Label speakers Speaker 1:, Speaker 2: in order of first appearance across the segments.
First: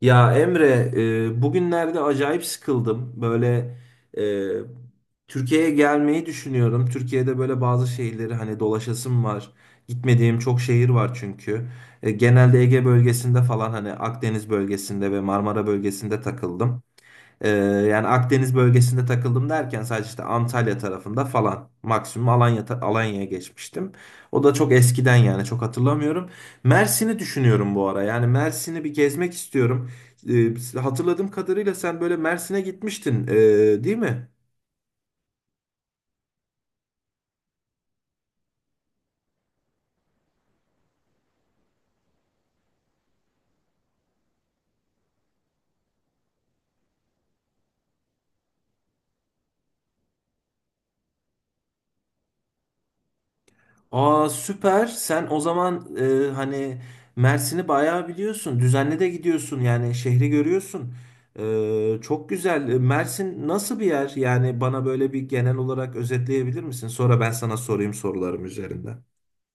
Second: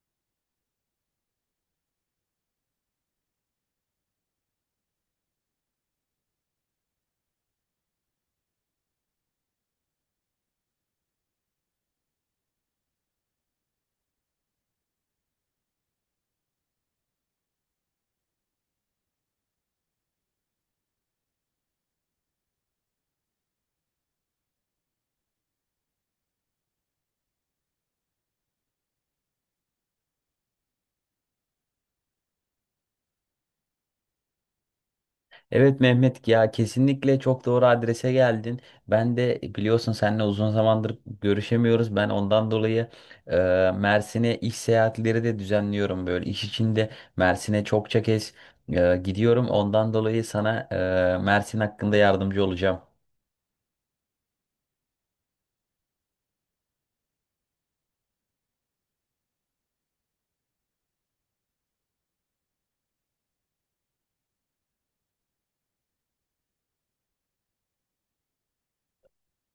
Speaker 1: Ya Emre, bugünlerde acayip sıkıldım. Böyle e, Türkiye'ye gelmeyi düşünüyorum. Türkiye'de böyle bazı şehirleri hani dolaşasım var. Gitmediğim çok şehir var çünkü. E, genelde Ege bölgesinde falan hani Akdeniz bölgesinde ve Marmara bölgesinde takıldım. Ee, yani Akdeniz bölgesinde takıldım derken sadece işte Antalya tarafında falan maksimum Alanya'ya geçmiştim. O da çok eskiden yani çok hatırlamıyorum. Mersin'i düşünüyorum bu ara. Yani Mersin'i bir gezmek istiyorum. Hatırladığım kadarıyla sen böyle Mersin'e gitmiştin, değil mi?
Speaker 2: Evet Mehmet, ya kesinlikle çok doğru adrese geldin. Ben de biliyorsun seninle uzun zamandır görüşemiyoruz. Ben ondan dolayı e, Mersin'e iş seyahatleri de düzenliyorum böyle. İş içinde Mersin'e çokça kez gidiyorum. Ondan dolayı sana Mersin hakkında yardımcı olacağım.
Speaker 1: Aa süper. Sen o zaman hani Mersin'i bayağı biliyorsun. Düzenli de gidiyorsun yani şehri görüyorsun. Çok güzel. E, Mersin nasıl bir yer? Yani bana böyle bir genel olarak özetleyebilir misin? Sonra ben sana sorayım sorularım üzerinden.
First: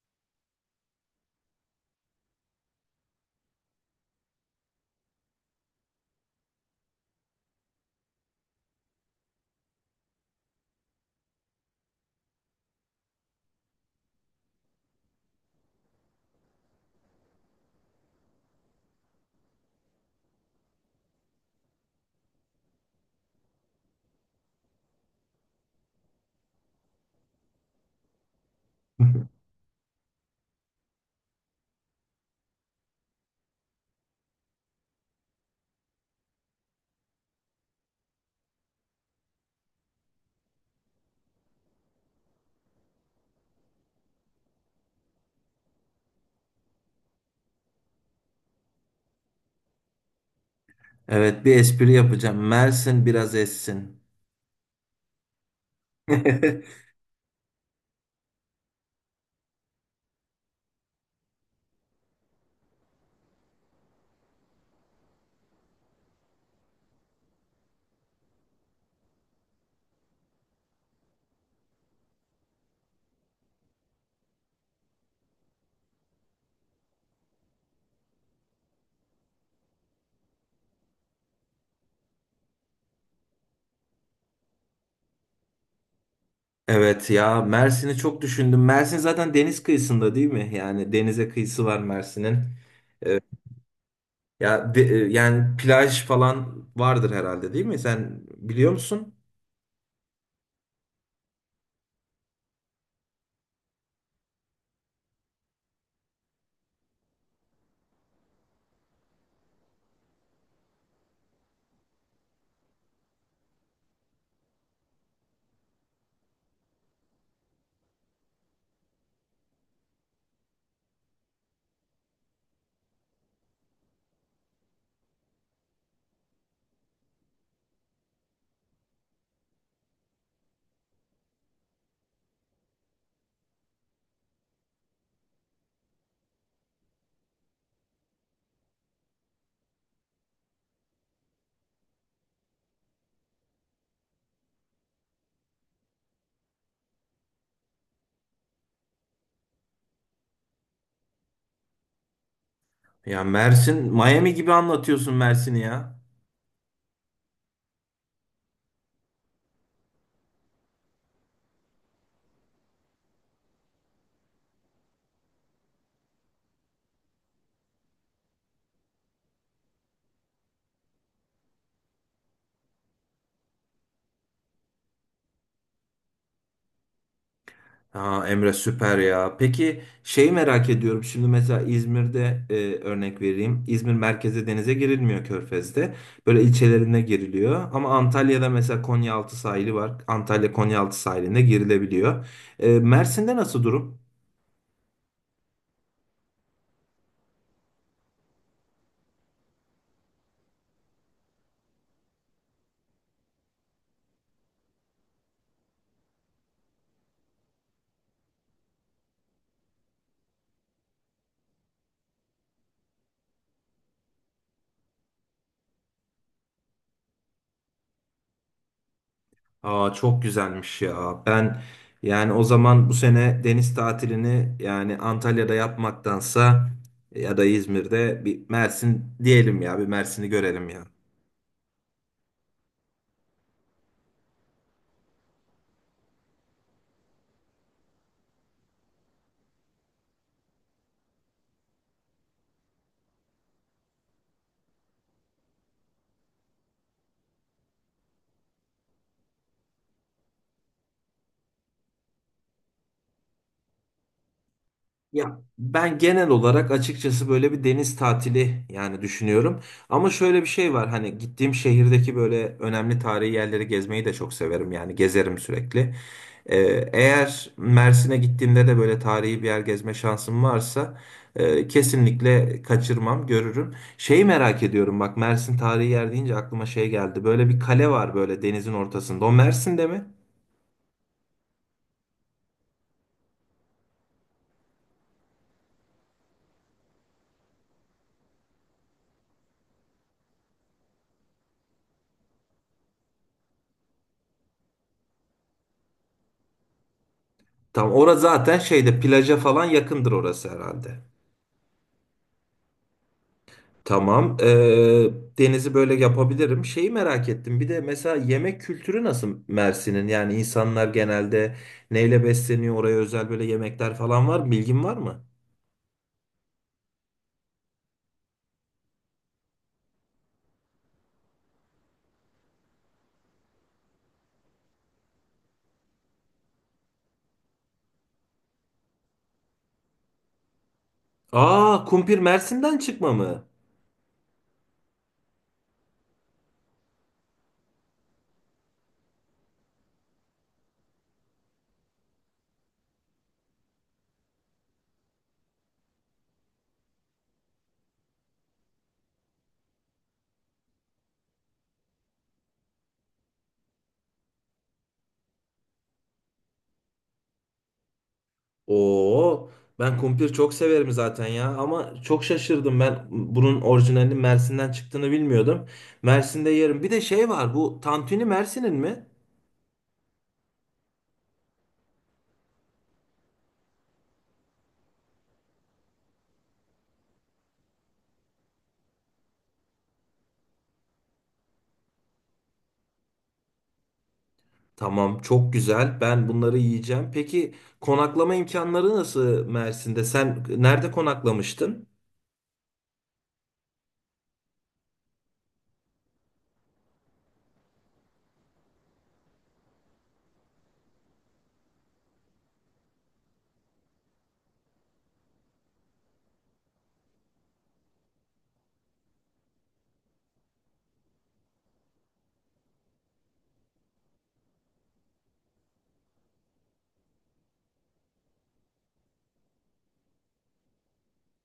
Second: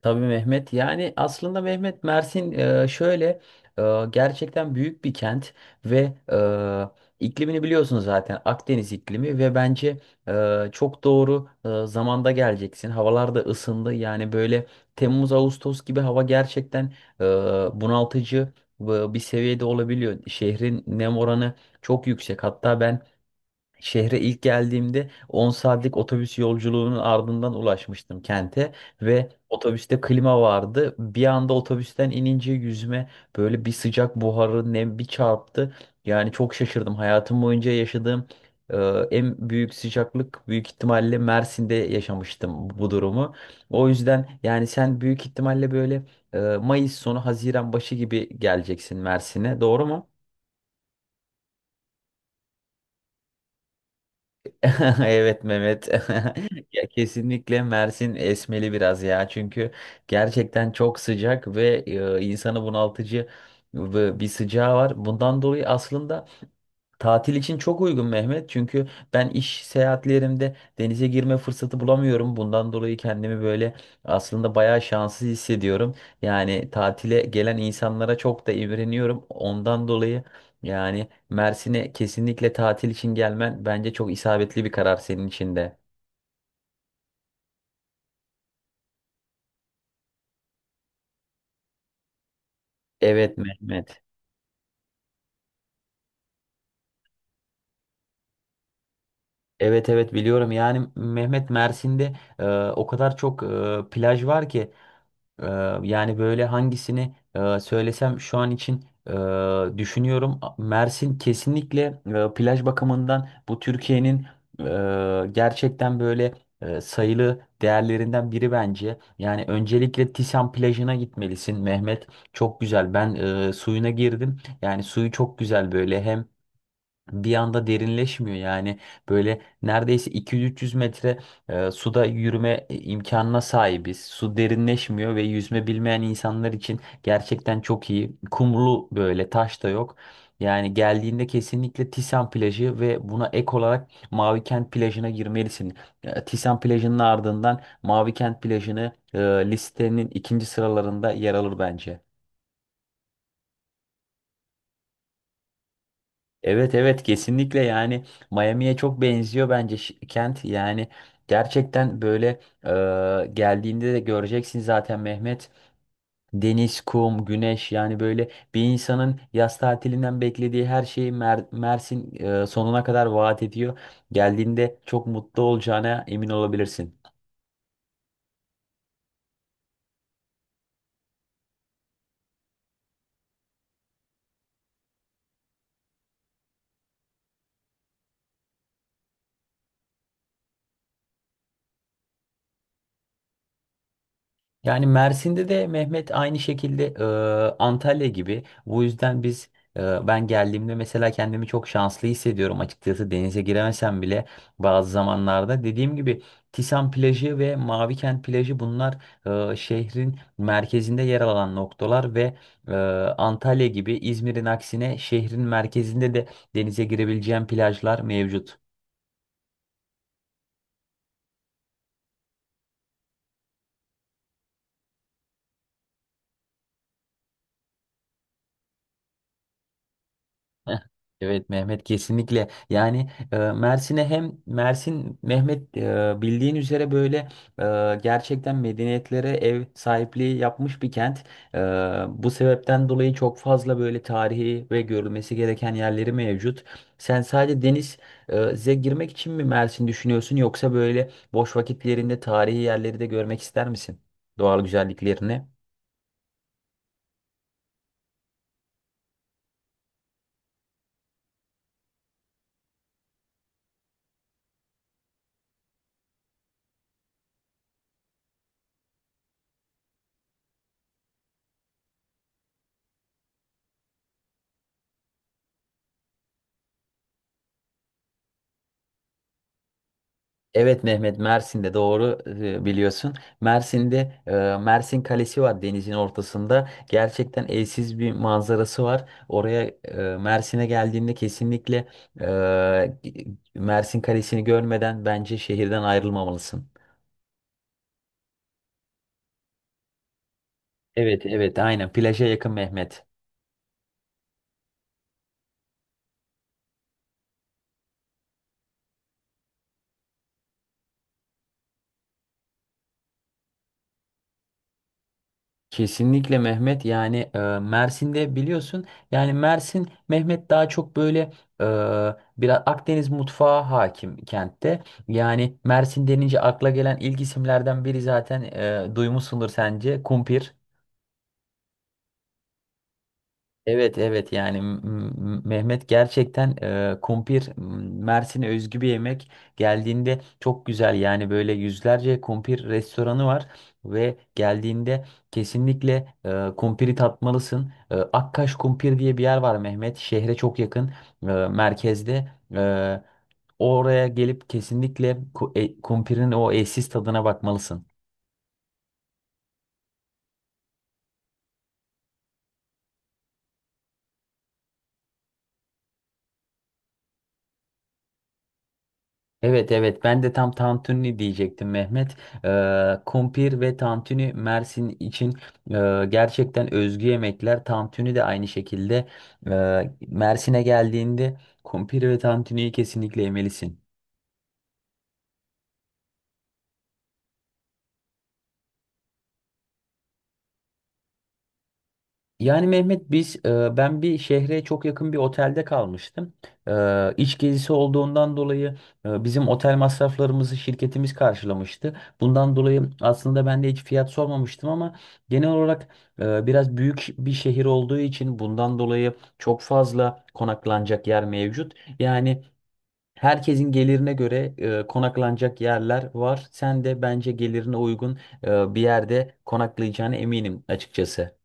Speaker 2: Tabii Mehmet, yani aslında Mehmet, Mersin şöyle gerçekten büyük bir kent ve iklimini biliyorsun zaten, Akdeniz iklimi. Ve bence çok doğru zamanda geleceksin. Havalar da ısındı, yani böyle Temmuz Ağustos gibi hava gerçekten e, bunaltıcı bir seviyede olabiliyor. Şehrin nem oranı çok yüksek. Hatta ben şehre ilk geldiğimde 10 saatlik otobüs yolculuğunun ardından ulaşmıştım kente ve otobüste klima vardı. Bir anda otobüsten inince yüzüme böyle bir sıcak buharı, nem, bir çarptı. Yani çok şaşırdım. Hayatım boyunca yaşadığım e, en büyük sıcaklık büyük ihtimalle Mersin'de, yaşamıştım bu durumu. O yüzden yani sen büyük ihtimalle böyle Mayıs sonu Haziran başı gibi geleceksin Mersin'e, doğru mu?
Speaker 1: Evet, bir espri yapacağım. Mersin biraz essin.
Speaker 2: Evet Mehmet. Ya kesinlikle Mersin esmeli biraz ya. Çünkü gerçekten çok sıcak ve insanı bunaltıcı ve bir sıcağı var. Bundan dolayı aslında tatil için çok uygun Mehmet. Çünkü ben iş seyahatlerimde denize girme fırsatı bulamıyorum. Bundan dolayı kendimi böyle aslında bayağı şanssız hissediyorum. Yani tatile gelen insanlara çok da imreniyorum. Ondan dolayı yani Mersin'e kesinlikle tatil için gelmen bence çok isabetli bir karar, senin için de.
Speaker 1: Evet ya, Mersin'i çok düşündüm. Mersin zaten deniz kıyısında değil mi? Yani denize kıyısı var Mersin'in.
Speaker 2: Evet Mehmet.
Speaker 1: Yani plaj falan vardır herhalde değil mi? Sen biliyor musun?
Speaker 2: Evet, evet biliyorum. Yani Mehmet, Mersin'de e, o kadar çok plaj var ki. Ee, Yani böyle hangisini söylesem şu an için düşünüyorum. Mersin kesinlikle plaj bakımından bu Türkiye'nin gerçekten böyle sayılı değerlerinden biri bence. Yani öncelikle Tisan plajına gitmelisin Mehmet. Çok güzel. Ben suyuna girdim. Yani suyu çok güzel. Böyle hem bir anda derinleşmiyor, yani böyle neredeyse 200-300 metre suda yürüme imkanına sahibiz. Su derinleşmiyor ve yüzme bilmeyen insanlar için gerçekten çok iyi. Kumlu, böyle taş da yok. Yani geldiğinde kesinlikle Tisan plajı ve buna ek olarak Mavikent plajına girmelisin. Tisan plajının ardından Mavikent plajını listenin ikinci sıralarında yer alır bence.
Speaker 1: Ya Mersin, Miami gibi anlatıyorsun Mersin'i ya.
Speaker 2: Evet, evet kesinlikle, yani Miami'ye çok benziyor bence kent. Yani gerçekten böyle, geldiğinde de göreceksin zaten Mehmet, deniz, kum, güneş. Yani böyle bir insanın yaz tatilinden beklediği her şeyi Mersin sonuna kadar vaat ediyor. Geldiğinde çok mutlu olacağına emin olabilirsin.
Speaker 1: Ha Emre süper ya. Peki şeyi merak ediyorum. Şimdi mesela İzmir'de örnek vereyim. İzmir merkeze denize girilmiyor Körfez'de. Böyle ilçelerine giriliyor. Ama Antalya'da mesela Konyaaltı sahili var. Antalya Konyaaltı sahilinde girilebiliyor. E, Mersin'de nasıl durum?
Speaker 2: Yani Mersin'de de Mehmet aynı şekilde, Antalya gibi. Bu yüzden biz, ben geldiğimde mesela kendimi çok şanslı hissediyorum açıkçası, denize giremesem bile bazı zamanlarda. Dediğim gibi Tisan plajı ve Mavikent plajı bunlar şehrin merkezinde yer alan noktalar ve e, Antalya gibi, İzmir'in aksine şehrin merkezinde de denize girebileceğim plajlar mevcut.
Speaker 1: Aa çok güzelmiş ya. Ben yani o zaman bu sene deniz tatilini yani Antalya'da yapmaktansa ya da İzmir'de bir Mersin diyelim ya, bir Mersin'i görelim ya.
Speaker 2: Heh. Evet Mehmet, kesinlikle, yani Mersin'e hem, Mersin Mehmet bildiğin üzere böyle gerçekten medeniyetlere ev sahipliği yapmış bir kent. E, Bu sebepten dolayı çok fazla böyle tarihi ve görülmesi gereken yerleri mevcut. Sen sadece deniz girmek için mi Mersin düşünüyorsun, yoksa böyle boş vakitlerinde tarihi yerleri de görmek ister misin? Doğal
Speaker 1: Ya
Speaker 2: güzelliklerini.
Speaker 1: ben genel olarak açıkçası böyle bir deniz tatili yani düşünüyorum. Ama şöyle bir şey var, hani gittiğim şehirdeki böyle önemli tarihi yerleri gezmeyi de çok severim. Yani gezerim sürekli. Ee, eğer Mersin'e gittiğimde de böyle tarihi bir yer gezme şansım varsa kesinlikle kaçırmam, görürüm. Şeyi merak ediyorum bak, Mersin tarihi yer deyince aklıma şey geldi. Böyle bir kale var böyle denizin ortasında. O Mersin'de mi?
Speaker 2: Evet Mehmet, Mersin'de doğru biliyorsun. Mersin'de e, Mersin Kalesi var denizin ortasında. Gerçekten eşsiz bir manzarası var. Oraya, Mersin'e geldiğinde kesinlikle e, Mersin Kalesi'ni görmeden bence şehirden ayrılmamalısın.
Speaker 1: Tam orası zaten şeyde plaja falan yakındır orası herhalde.
Speaker 2: Evet, evet aynen, plaja yakın Mehmet.
Speaker 1: Tamam. Denizi böyle yapabilirim. Şeyi merak ettim. Bir de mesela yemek kültürü nasıl Mersin'in? Yani insanlar genelde neyle besleniyor? Oraya özel böyle yemekler falan var mı? Bilgin var mı?
Speaker 2: Kesinlikle Mehmet, yani Mersin'de biliyorsun, yani Mersin Mehmet daha çok böyle e, biraz Akdeniz mutfağı hakim kentte. Yani Mersin denince akla gelen ilk isimlerden biri zaten, duymuşsundur sence, kumpir.
Speaker 1: Aa, kumpir Mersin'den çıkma mı?
Speaker 2: Evet, evet yani Mehmet, gerçekten kumpir Mersin'e özgü bir yemek. Geldiğinde çok güzel, yani böyle yüzlerce kumpir restoranı var ve geldiğinde kesinlikle kumpiri tatmalısın. E, Akkaş Kumpir diye bir yer var Mehmet, şehre çok yakın, merkezde. Oraya gelip kesinlikle kumpirin o eşsiz tadına bakmalısın.
Speaker 1: Oo, ben kumpir çok severim zaten ya. Ama çok şaşırdım, ben bunun orijinalinin Mersin'den çıktığını bilmiyordum. Mersin'de yerim. Bir de şey var. Bu tantuni Mersin'in mi?
Speaker 2: Evet, evet ben de tam tantuni diyecektim Mehmet. Kumpir ve tantuni Mersin için gerçekten özgü yemekler. Tantuni de aynı şekilde, e, Mersin'e geldiğinde kumpir ve tantuniyi kesinlikle yemelisin.
Speaker 1: Tamam, çok güzel. Ben bunları yiyeceğim. Peki konaklama imkanları nasıl Mersin'de? Sen nerede konaklamıştın?
Speaker 2: Yani Mehmet biz, ben bir şehre çok yakın bir otelde kalmıştım. E, iç gezisi olduğundan dolayı bizim otel masraflarımızı şirketimiz karşılamıştı. Bundan dolayı aslında ben de hiç fiyat sormamıştım ama genel olarak biraz büyük bir şehir olduğu için, bundan dolayı çok fazla konaklanacak yer mevcut. Yani herkesin gelirine göre konaklanacak yerler var. Sen de bence gelirine uygun bir yerde konaklayacağına eminim açıkçası.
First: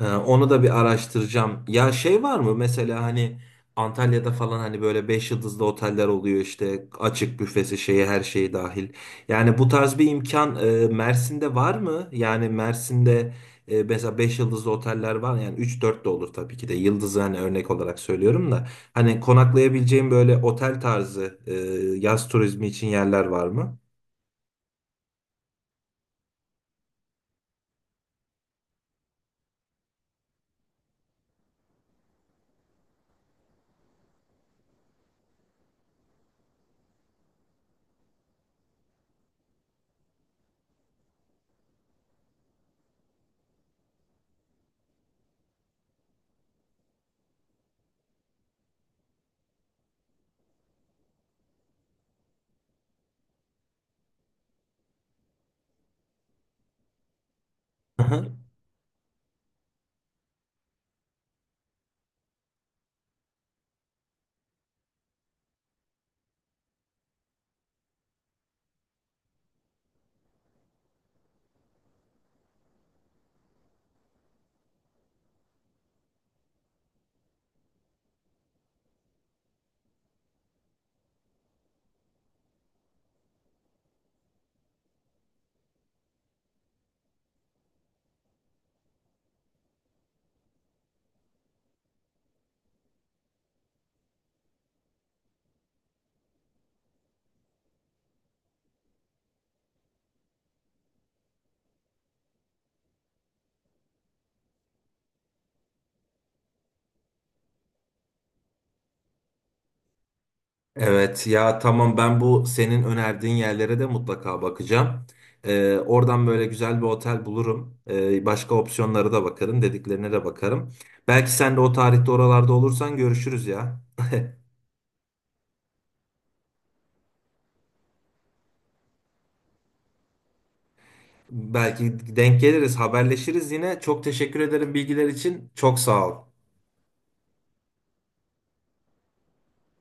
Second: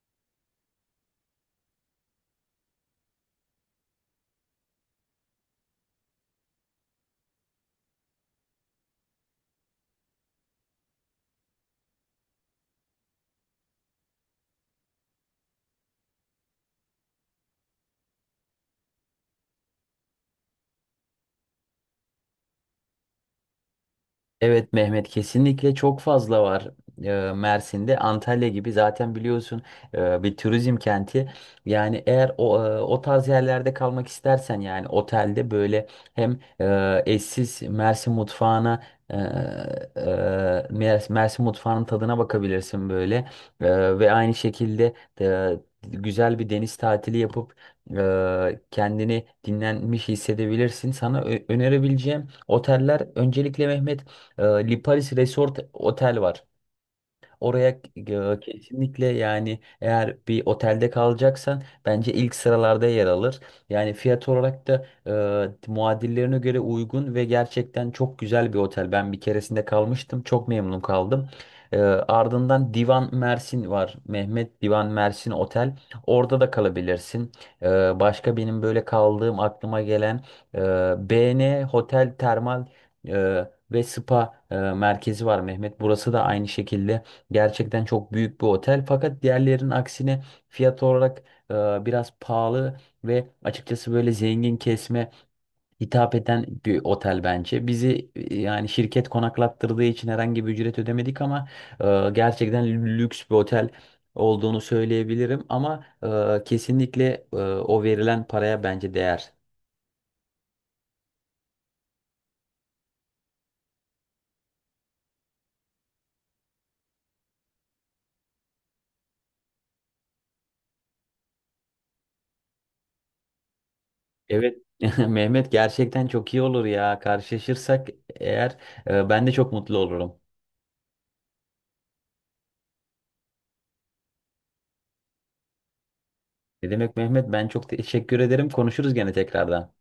Speaker 1: Onu da bir araştıracağım. Ya şey var mı mesela hani Antalya'da falan hani böyle 5 yıldızlı oteller oluyor işte açık büfesi şeyi her şeyi dahil. Yani bu tarz bir imkan Mersin'de var mı? Yani Mersin'de mesela 5 yıldızlı oteller var yani üç dört de olur tabii ki de yıldızı hani örnek olarak söylüyorum da. Hani konaklayabileceğim böyle otel tarzı yaz turizmi için yerler var mı?
Speaker 2: Evet Mehmet, kesinlikle çok fazla var Mersin'de. Antalya gibi zaten biliyorsun, bir turizm kenti. Yani eğer o tarz yerlerde kalmak istersen, yani otelde böyle hem eşsiz Mersin mutfağına, e, e, Mersin mutfağının tadına bakabilirsin böyle. E, ve aynı şekilde e, güzel bir deniz tatili yapıp kendini dinlenmiş hissedebilirsin. Sana önerebileceğim oteller öncelikle Mehmet, Liparis Resort Otel var. Oraya kesinlikle, yani eğer bir otelde kalacaksan bence ilk sıralarda yer alır. Yani fiyat olarak da muadillerine göre uygun ve gerçekten çok güzel bir otel. Ben bir keresinde kalmıştım. Çok memnun kaldım. E, ardından Divan Mersin var. Mehmet, Divan Mersin Otel. Orada da kalabilirsin. E, başka benim böyle kaldığım aklıma gelen e, BN Hotel Termal e, ve Spa merkezi var Mehmet. Burası da aynı şekilde gerçekten çok büyük bir otel, fakat diğerlerinin aksine fiyat olarak biraz pahalı ve açıkçası böyle zengin kesme hitap eden bir otel bence. Bizi, yani şirket konaklattırdığı için herhangi bir ücret ödemedik ama gerçekten lüks bir otel olduğunu söyleyebilirim ama kesinlikle o verilen paraya bence değer.
Speaker 1: Evet ya tamam, ben bu senin önerdiğin yerlere de mutlaka bakacağım. Oradan böyle güzel bir otel bulurum. Başka opsiyonlara da bakarım, dediklerine de bakarım. Belki sen de o tarihte oralarda olursan görüşürüz ya.
Speaker 2: Evet. Mehmet, gerçekten çok iyi olur ya. Karşılaşırsak eğer, ben de çok mutlu olurum.
Speaker 1: Belki denk geliriz, haberleşiriz yine. Çok teşekkür ederim bilgiler için. Çok sağ ol.
Speaker 2: Ne demek Mehmet? Ben çok teşekkür ederim. Konuşuruz gene tekrardan.